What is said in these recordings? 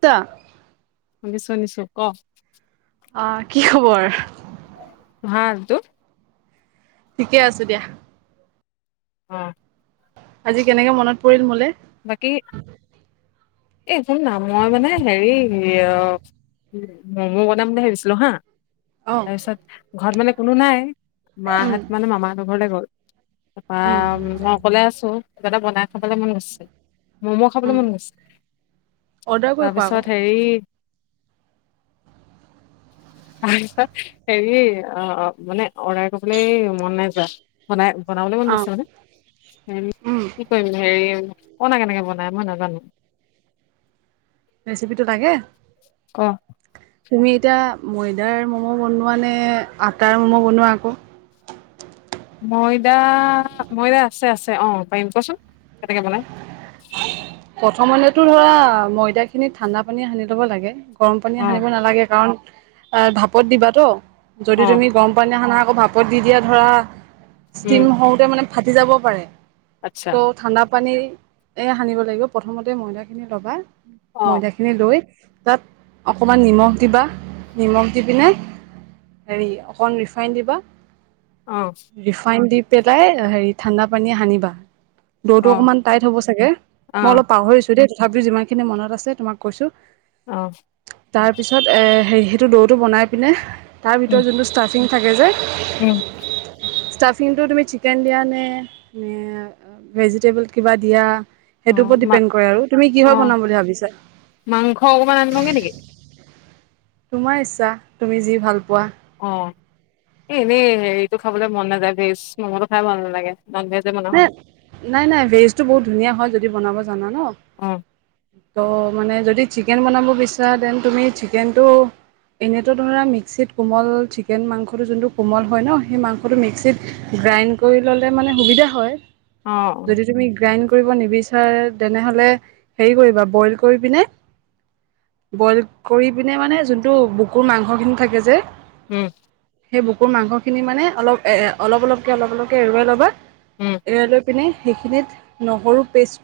ত ম বিছনিছো ক। অ কি খবৰ? ভাল টো। ঠিকে আছে দিয়া। অ। আজি কেনেকে মনত পৰিল মোলে। বাকী এইচোন না মই মানে হেৰি অ। উ ম মই বনাম বুলি ভাবিছিলো হা। অ তাৰপিছত ঘৰত মানে কোনো নাই। উম মাহঁত মানে মামাহঁতৰ ঘৰলে গ'ল। তাৰপৰা উম মই অকলে আছো। কিবা এটা বনাই খাবলৈ মন গৈছে। মম' খাবলৈ উম মন গৈছে। অৰ্ডাৰ কৰি খোৱা আকৌ তাৰপিছত হেৰি। [unintelligible] তছ হেৰি অ, মানে অৰ্ডাৰ কৰিবলৈ মন নাই যোৱা বনাই। বনাবলে মন অ গৈছে মানে হ উম কি কৰিম হেৰি। ক না কেনেকৈ বনায় মই নাজানো। ৰেচিপিটো লাগে। ক তুমি এতিয়া ময়দাৰ ম'ম' বনোৱা নে আটাৰ ম'ম' বনোৱা আকৌ? ময়দা-ময়দা আছে-আছে অ', পাৰিম কচোন কেনেকে বনায়? [inaudible] প্ৰথমলেতো ধৰা ময়দা খিনি ঠাণ্ডা পানীৰে সানি ল'ব লাগে। গৰম অ পানীৰে সানিব নালাগে কাৰণ আ ভাপত দিবাতো অ যদি তুমি গৰম পানীৰে সানা আকৌ ভাপত দি দিয়া ধৰা। উম ষ্টিম হওঁতে মানে ফাটি যাব পাৰে। আচ্ছা ত' ঠাণ্ডা পানী এ সানিব লাগিব প্ৰথমতে ময়দা খিনি ল'বা অ ময়দা খিনি লৈ তাত অকণমান নিমখ দিবা নিমখ দি পিনে হেৰি অকণ ৰিফাইণ্নড দিবা অ ৰিফাইন দি পেলাই হেৰি ঠাণ্ডা পানী সানিবা দৌৰটো অ অকমান টাইট হ'ব চাগে অ ছো দেই তথাপিও যিমান খিনি মনত আছে তোমাক কৈছো। অ তাৰ পিছত এ হে সেইটো দৌটো বনাই পিনে তাৰ উম ভিতৰত যোনটো ষ্টাফিং থাকে যে উম ষ্টাফিংটো তুমি চিকেন দিয়া নে-নে ভেজিটেবল কিবা দিয়া। অ সেইটোৰ ওপৰত মা ডিপেণ্ড কৰে আৰু তুমি অ কিহৰ হয় বনাম বুলি ভাবিছা? মাংস অকনমান আনিবাগে নেকি তোমাৰ ইচ্ছা তুমি যি ভাল পোৱা। অ, এ এনেই হেৰিটো খাবলৈ মন নাযায় ভেজ মমটো খাই ভাল নালাগে। নন ভেজে বনাও ন-নাই-নাই ভেজটো বহুত ধুনীয়া হয় যদি বনাব জানা ন অ ত', মানে যদি চিকেন বনাব বিচাৰা দেন তুমি চিকেনটো এনেতো ধৰা মিক্সিত কোমল চিকেন মাংসটো যোনটো কোমল হয় ন সেই মাংসটো মিক্সিত গ্ৰাইণ্ড কৰি ল'লে মানে সুবিধা হয় অ অ যদি তুমি গ্ৰাইণ্ড কৰিব নিবিচাৰে তেনেহলে হেৰী কৰিবা বইল কৰি পিনে-' বইল কৰি পিনে মানে যোনটো বুকুৰ মাংসখিনি থাকে যে উম সেই বুকুৰ মাংসখিনি মানে অলপ-অলপ-অলপকৈ-অলপ- অলপকৈ এৰুৱাই ল'বা উম এৰুৱাই লৈ পিনে সেইখিনিত নহৰু পেষ্ট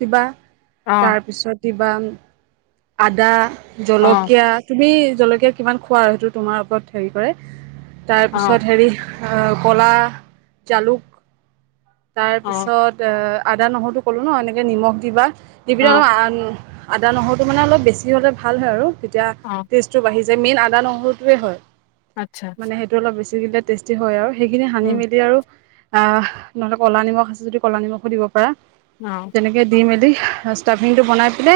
দিবা অ তাৰপিছত দিবা আদা অ জলকীয়া তুমি জলকীয়া কিমান খোৱা আৰু সেইটো তোমাৰ ওপৰত হেৰি কৰে অ তাৰপিছত হেৰি। কলা জালুক অ তাৰপিছত আদা নহৰুটো ক'লোঁ ন এনেকৈ নিমখ দিবা দি অ পিনে অলপ আদা নহৰুটো মানে অলপ বেছি হ'লে ভাল হয় আৰু তেতিয়া অ টেষ্টটো বাঢ়ি যায় মেইন আদা নহৰুটোৱেই হয়। আচ্ছা মানে সেইটো অলপ বেছিকে টেষ্টি হয় আৰু সেইখিনি সানি উম মেলি আৰু আহ নহ'লে ক'লা নিমখ আছে যদি ক'লা নিমখো দিব পাৰা অ তেনেকে দি মেলি। ষ্টাভিংটো বনাই পিনে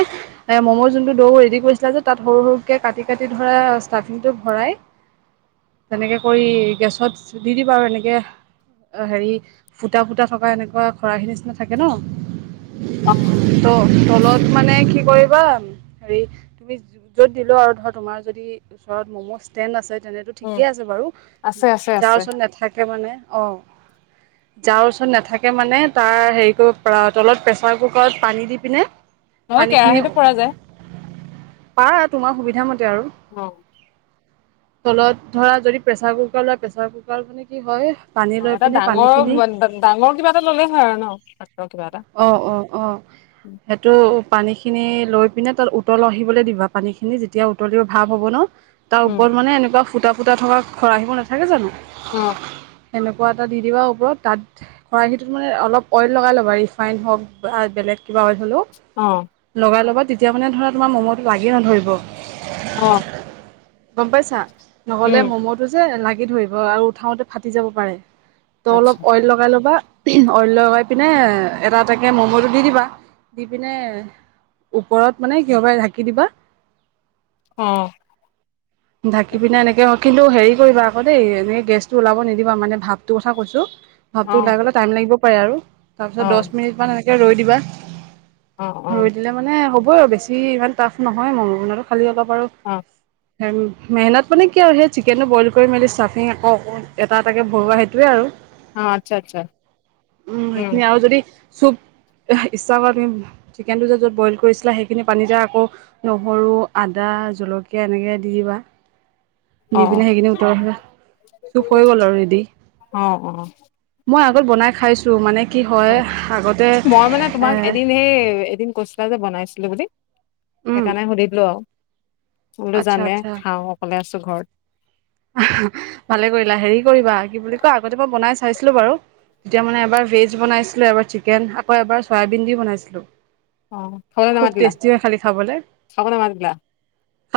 এ ম'ম' যোনটো দৌ ৰেডি কৰিছিলা যে তাত সৰু সৰুকে কাটি কাটি ধৰা ষ্টাভিংটো ভৰাই তেনেকে কৰি গেছত চিতি দিবা আৰু এনেকে হেৰি ফুটা-ফুটা থকা এনেকুৱা খৰাহি নিচিনা থাকে ন অ ত তলত মানে কি কৰি [unintelligible] হেৰি তুমি য'ত দিলো আৰু ধৰ তোমাৰ যদি ওচৰত মম ষ্টেণ্ড আছে। তেনেতো উম ঠিকেই আছে বাৰু আছে আছে যাৰ আছে ওচৰত নাথাকে মানে অ যাৰ ওচৰত নাথাকে মানে তাৰ হেৰি কৰিব তলত প্ৰেচাৰত কুকাৰত পানী দি পিনে নহয় পানীখিনি কেৰাহীতো পৰা যায়। পাৰা তোমাৰ সুবিধা মতে আৰু অ তলত ধৰা যদি প্ৰেচাৰ কুকাৰ লোৱা প্ৰেচাৰ কুকাৰ মানে কি হয়। পানী অ লৈ এটা পিনে পানীখিনি ডাঙৰ ডাঙৰ কিবা এটা ল'লেই হয় আৰু ন, কিবা এটা অ অ অ সেইটো, পানী খিনি লৈ পিনে তাত উতল আহিবলৈ দিবা পানী খিনি যেতিয়া উতলিব ভাপ হ'ব ন' তাৰ উম ওপৰত মানে এনেকুৱা ফুটা-ফুটা থকা খৰাহীবোৰ নাথাকে জানো? অ এনেকুৱা এটা দি-দিবা ওপৰত তাত খৰাহিটোত মানে অলপ অইল লগাই ল'বা ৰিফ ফাইন হওক বা বেলেগ কিবা অইল হ'লেও অ লগাই লবা তেতিয়া মানে ধৰা তোমাৰ ম'ম'টো লাগি নধৰিব। অ', গম পাইছা নহলে উম ম'ম'টো যে লাগি ধৰিব আৰু উঠাওতে ফাটি যাব পাৰে। ত' অলপ আচ্ছা অইল লগাই ল'বা অইল লগাই পিনে এটা-এটাকৈ ম'ম'টো দি-দিবা দি পিনে ওপৰত মানে কিহবাই ঢাকি দিবা অ ঢাকি পিনে এনেকে অ কিন্তু হেৰি কৰিবা আকৌ দেই এনে গেছটো ওলাব নিদিবা মানে ভাপটো কথা কৈছো ভাপটো অ ওলাই গলে টাইম লাগিব পাৰে আৰু অ তাৰপিছত দছ মিনিটমান এনেকে ৰৈ দিবা অ অ ৰৈ দিলে মানে হ'বই আৰু বেছি ইমান টাফ নহয় মম' বনোৱাতো খালী হ'ব পাৰোঁ অ অ উম মেহনত মানে কি আৰু সেই চিকেনটো বইল কৰি মেলি ষ্টাফিং আকৌ আকৌ এটা এটাকে ভৰোৱা সেইটোৱে আৰু অ আচ্ছা আচ্ছা উম সেইখিনি আৰু যদি চুপ ইচ্ছা কৰা তুমি চিকেনটো যে য'ত বইল কৰিছিলা সেইখিনি পানীতে আকৌ নহৰু আদা জলকীয়া এনেকে দি দিবা অ দি পিনে সেইকিনি উতল আহিলে চুপ হৈ গ'ল আৰু ৰেডি অ অ মই বনাই খাইছোঁ মানে কি অ হয় আগতে মই মানে এ তোমাক এদিন সেই এদিন কৈছিলা যে বনাইছো লো বুলি উম সেইকাৰণে সুধি দিলো আৰু বোলো আচ্ছা জানে আচ্ছা খাও অকলে আছো ঘৰত ভালে কৰিলা হেৰি কৰিবা কি বুলি কয় আগতে মই বনাই চাইছিলো বাৰু তেতিয়া মানে এবাৰ ভেজ বনাইছিলো এবাৰ চিকেন আকৌ এবাৰ চয়াবিন দি বনাইছিলো অ খাবলৈ খুব নামাতিলা টেষ্টি হয় খালী খাবলৈ খাব নামাতিলা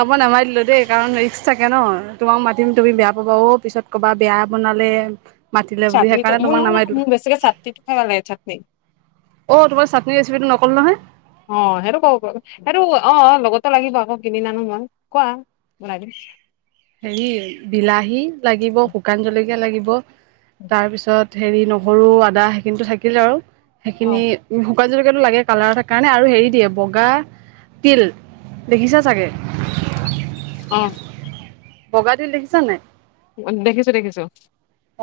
খাব নামাতিলো দেই কাৰণ ৰিক্স থাকে ন তোমাক মাতি -তিম তুমি বেয়া পাবা অ পিছত ক'বা বেয়া বনালে মাতিলে বুলি চাটনিটো সেইকাৰণে মোৰ তোমাক নহয় নামাই ন দিলোঁ মোৰ বেছিকে চাটনিটো খাই ভাল লাগে চাটনি অ' তোমাৰ চাটনি ৰেচিপিটো নক'লো নহয় অ', সেইটো ক সেইটো অ', লগ [unintelligible] লাগিব আকৌ কিনি আনো মই কোৱা বনাই দিম। হেৰি বিলাহী লাগিব, শুকান জলকীয়া লাগিব তাৰপিছত হেৰি নহৰু আদা সেইখিনিতো থাকিল আৰু অ সেইখিনি শুকান জলকীয়াটো লাগে কালাৰ এটাৰ কাৰণে আৰু হেৰি দিয়ে বগা তিল দেখিছা চাগে। অ'। বগা তিল দেখিছা নাই? উ, দেখিছো দেখিছো।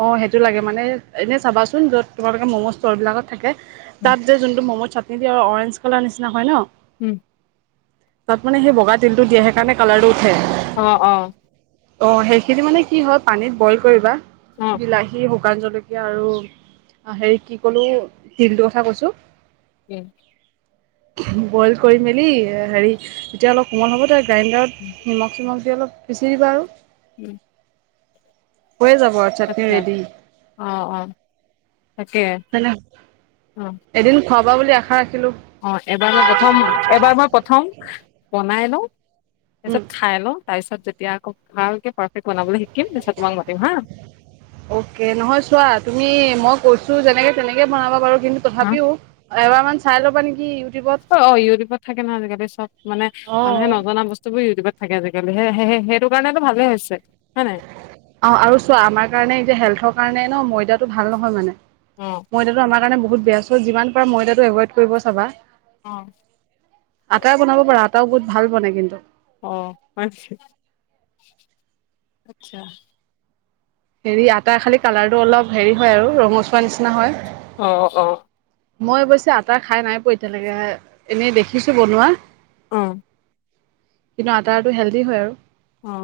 অ', সেইটো লাগে মানে এনেই চাবাচোন য'ত তোমালোকে ম'ম' ষ্ট'ৰবিলাকত থাকে। তাত যে যোনটো ম'ম' চাটনি দিয়ে আৰু অৰেঞ্জ কালাৰ নিচিনা হয় ন উম। তাত মানে সেই বগা তিলটো দিয়ে সেইকাৰণে কালাৰটো উঠে। অ', অ'। অ', সেইখিনি মানে কি হয় পানীত বইল কৰিবা অ বিলাহী শুকান জলকীয়া আৰু হেৰি কি কলো তিলটোৰ কথা কৈছো। উম। বইল কৰি মেলি হেৰি তেতিয়া অলপ কোমল হ'ব দাইলত নিমখ চিমখ দি অলপ পিচি দিবা আৰু। উম। হৈ যাব আৰু। [unintelligible] আচ্ছা অ', অ', তাকে। তেনে অ এদিন খোৱাাবা বুলি আশা ৰাখি অ', এবাৰ মই প্ৰথম, এবাৰ মই প্ৰথম বনাই লওঁ। উম তাৰপিছত খাই লওঁ তাৰপিছত যেতিয়া আকৌ ভালকে পাৰফেক্ট বনাবলৈ শিকিম তাৰপিছত তোমাক মাতিম হা অকে নহয় চোৱা তুমি মই কৈছো যেনেকে তেনেকে বনাবা বাৰু কিন্তু তথাপিও এবাৰ মান চাই ল'বা নেকি। ইউটিউবত অ' অ' ইউটিউবত থাকে নহ আজি কালি চব মানে অ মানুহে নজনা বস্তু বোৰ ইউটিউবত থাকে আজিকালি। হে - হে হেইটো কাৰণেতো ভালে হৈছে। হয় নাই অ আৰু চোৱা আমাৰ কাৰণে এতিয়া হেল্থৰ কাৰণে ন ময়দাটো ভাল নহয় মানে। অ ময়দাটো আমাৰ কাৰণে বহুত বেয়া চ যিমান পাৰা ময়দাটো এভইড কৰিব চাবা। অঁ। আটা বনাব পাৰা আটাও বহুত ভাল বনে কিন্তু। অ', আচ্ছা। হেৰি আটাৰ খালি কালাৰটো অলপ হেৰি হয় আৰু ৰঙচুৱা নিচিনা হয়। অঁ অঁ। মই অৱশ্যে আটা খাই নাই পোৱা এতিয়ালৈকে এনে দেখিছো বনোৱা। অঁ। কিন্তু আটাৰটো হেলডি হয় আৰু। অঁ।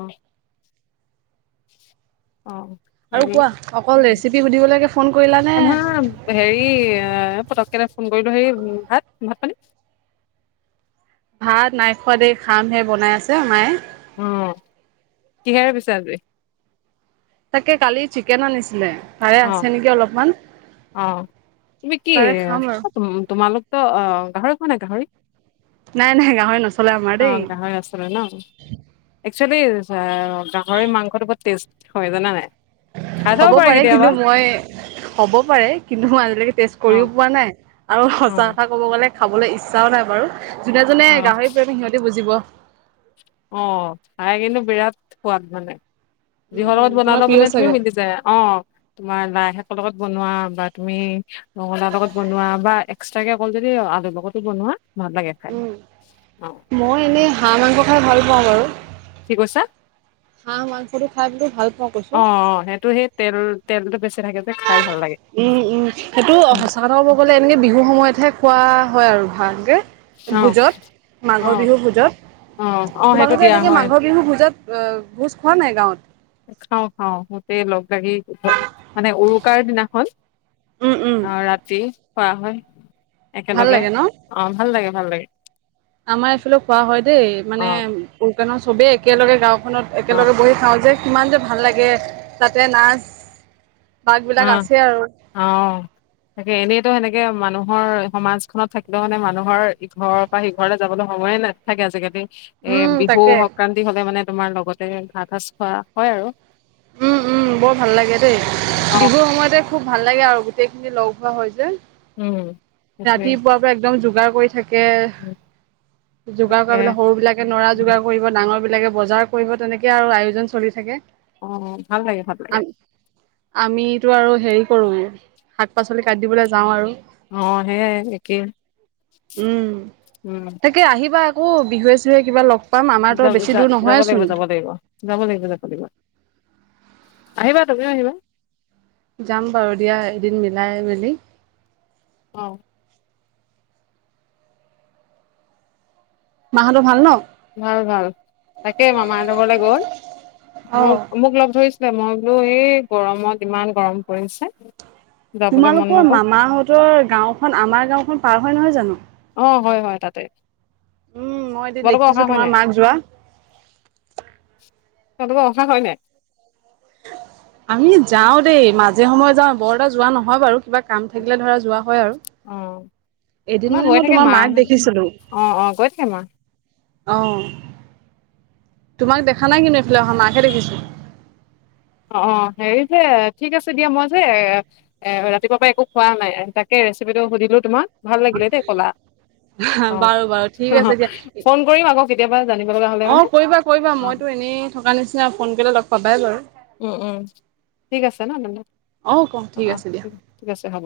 অঁ। আৰু হেৰি কোৱা অকল ৰেচিপি সুধিবলৈকে ফোন কৰিলানে? নহয় হেৰি এ পতককে ফোন কৰিলো হেৰি ভাত- ভাত পানী? ভাত নাইখোৱা দেই খাম হে বনাই আছে মায়ে। উম কিহেৰে পিছে আজি? তাকে কালি চিকেন আনিছিলে তাৰে অ', আছে নেকি অলপমান। অ তুমি কি তাৰে খাম আৰু। তোমালোকতো অ গাহৰি খোৱা নে গাহৰি? নাই নাই গাঁহৰি নচলে আমাৰ অ', গাহৰি আছিলে ন দেই। একচুৱেলি অ গাহৰি মাংসটো বহুত টেষ্ট হয়, জানা নাই? খাই চাব হ'ব পাৰে কেতিয়াবা কিন্তু মই, হ'ব পাৰে কিন্তু মই আজিলৈকে টেষ্ট অ', কৰিও পোৱা নাই আৰু সঁচা অ', কথা ক'ব গ'লে খাবলৈ ইচ্ছাও নাই বাৰু। যোনে যোনে গাহৰি প্ৰেমি সিহঁতি বুজিব। অহ খায় কিন্তু বিৰাট সোৱাদ মানে। যিহৰ উম লগত তোমাৰ বনালো প্ৰিয় মানে তুমি চাগে মিলি যায়, অ তোমাৰ লাই শাক লগত বনোৱা বা তুমি ৰঙলাও লগত বনোৱা বা এক্সট্ৰা কে অকল যদি আলু লগতো বনোৱা ভাল লাগে খাই উম অ মই এনেই হাঁহ মাংস খায় ভাল পাওঁ বাৰু। কি কৈছা হাঁহ মাংসটো খায় বোলো ভাল পাওঁ অ কৈছো অ সেইটো সেই তেল তেলটো বেছি থাকে যে খাই ভাল লাগে উম উম সেইটো উম সঁচা কথা কব গ'লে এনেকে বিহুৰ সময়তহে খোৱা হয় আৰু ভালকে, অ ভোজত অ মাঘৰ বিহু ভোজত। অ অ সেইটো তোমালোকে দিয়া এনেকে হয় মাঘৰ বিহু ভোজত এ ভোজ খোৱা নে নাই গাঁৱত? খাওঁ খাও গোটেই লগ লাগি মানে উৰুকাৰ দিনাখন। উম উম আহ ৰাতি খোৱা হয় ভাল একেলগে লাগে ন অ ভাল লাগে ভাল লাগে। আমাৰ এইফালে খোৱা হয় দেই অ মানে উৰুকাৰ দিনাখন চবেই একেলগে গাও অ একেলগে বহি খাওঁ যে কিমান যে ভাল লাগে তাতে নাচ বাগ অ বিলাক আছে আৰু অ তাকে এনেইতো সেনেকে মানুহ মানুহৰ সমাজখনত থাকিলেও মানে মানুহৰ ইঘৰৰ পৰা সিঘৰলে যাবলে সময়ে নাথাকে আজিকালি। এ উম বিহু তাকে সংক্ৰান্তি হলে মানে তোমাৰ লগতে ভাত সাজ খোৱা হয় আৰু। উম উম বৰ ভাল লাগে দেই, বিহুৰ সময়তে খুব ভাল লাগে আৰু গোটেই খিনি লগ হোৱা হয় যে উম সেইটোৱে ৰাতিপুৱাৰ পৰা একদম যোগাৰ কৰি থাকে। যোগাৰ তাকে কৰালে সৰু বিলাকে নৰা যোগাৰ কৰিব ডাঙৰ বিলাক, এইলকে বজাৰ কৰিব তেনেকে আৰু আয়োজন চলি থাকে অ ভাল লাগে ভাল লাগে আমিতো আৰু হেৰি কৰোঁ শাক পাচলি কাট দিবলৈ যাওঁ আৰু অ সেয়াই একেই উম উম তাকে আহিবা অঁ বিহুৱে চিহুৱে কিবা লগ পাম আমাৰতো য য বেছি দূৰ যাব লাগিব নহয়েচোন। যাব লাগিব যাব লাগিব যাব লাগিব আহিবা তুমিও আহিবা যাম বাৰু দিয়া এদিন মিলাই মেলি অ মাহঁতৰ ভাল ন ভাল ভাল তাকে মামাহঁতৰ ঘৰলে গল মোক মোক লগ ধৰিছে মই বোলো এই গৰমত ইমান গৰম পৰিছে যাবলৈ মন তোমালোকৰ নগ'ল মামাহঁতৰ গাঁওখন আমাৰ গাঁওখন পাৰ হয় নহয় জানো অ হয় হয় তাতে উম মই এদিন তোমালোকৰ অহা দেখিছো হয় তোমাৰ নাই মাক যোৱা তহঁতবা অহা হয় নাই আমি যাও দেই মাজে সময় যাও বৰদা যোৱা নহয় বাৰু কিবা কাম থাকিলে ধৰা যোৱা হয় আৰু। অ এদিন আমাৰ মানে মই গৈ থাকে তোমাৰ মাক মাহ দেখিছিলো অ অ গৈ থাকে মা আহ তোমাক দেখা নাই কিন্তু এইফালে অহা মাকহে দেখিছো অ অ হেৰি যে ঠিক আছে দিয়া মই যে এ ৰাতিপুৱা পৰা একো খোৱা নাই তাকে ৰেচিপিটো সুধিলো তোমাক ভাল লাগিলে দেই কলা অ বাৰু বাৰু ঠিক অ আছে দিয়া। ফোন কৰিম আকৌ কেতিয়াবা জানিব লগা হ'লে অ মানে কৰিবা কৰিবা অ মইতো এনেই থকা নিচিনা ফোন কৰিলে লগ পাবাই বাৰু উম উম ঠিক আছে ন তেনেহলে অ ক ঠিক অ' আছে দিয়া ঠিক আছে হব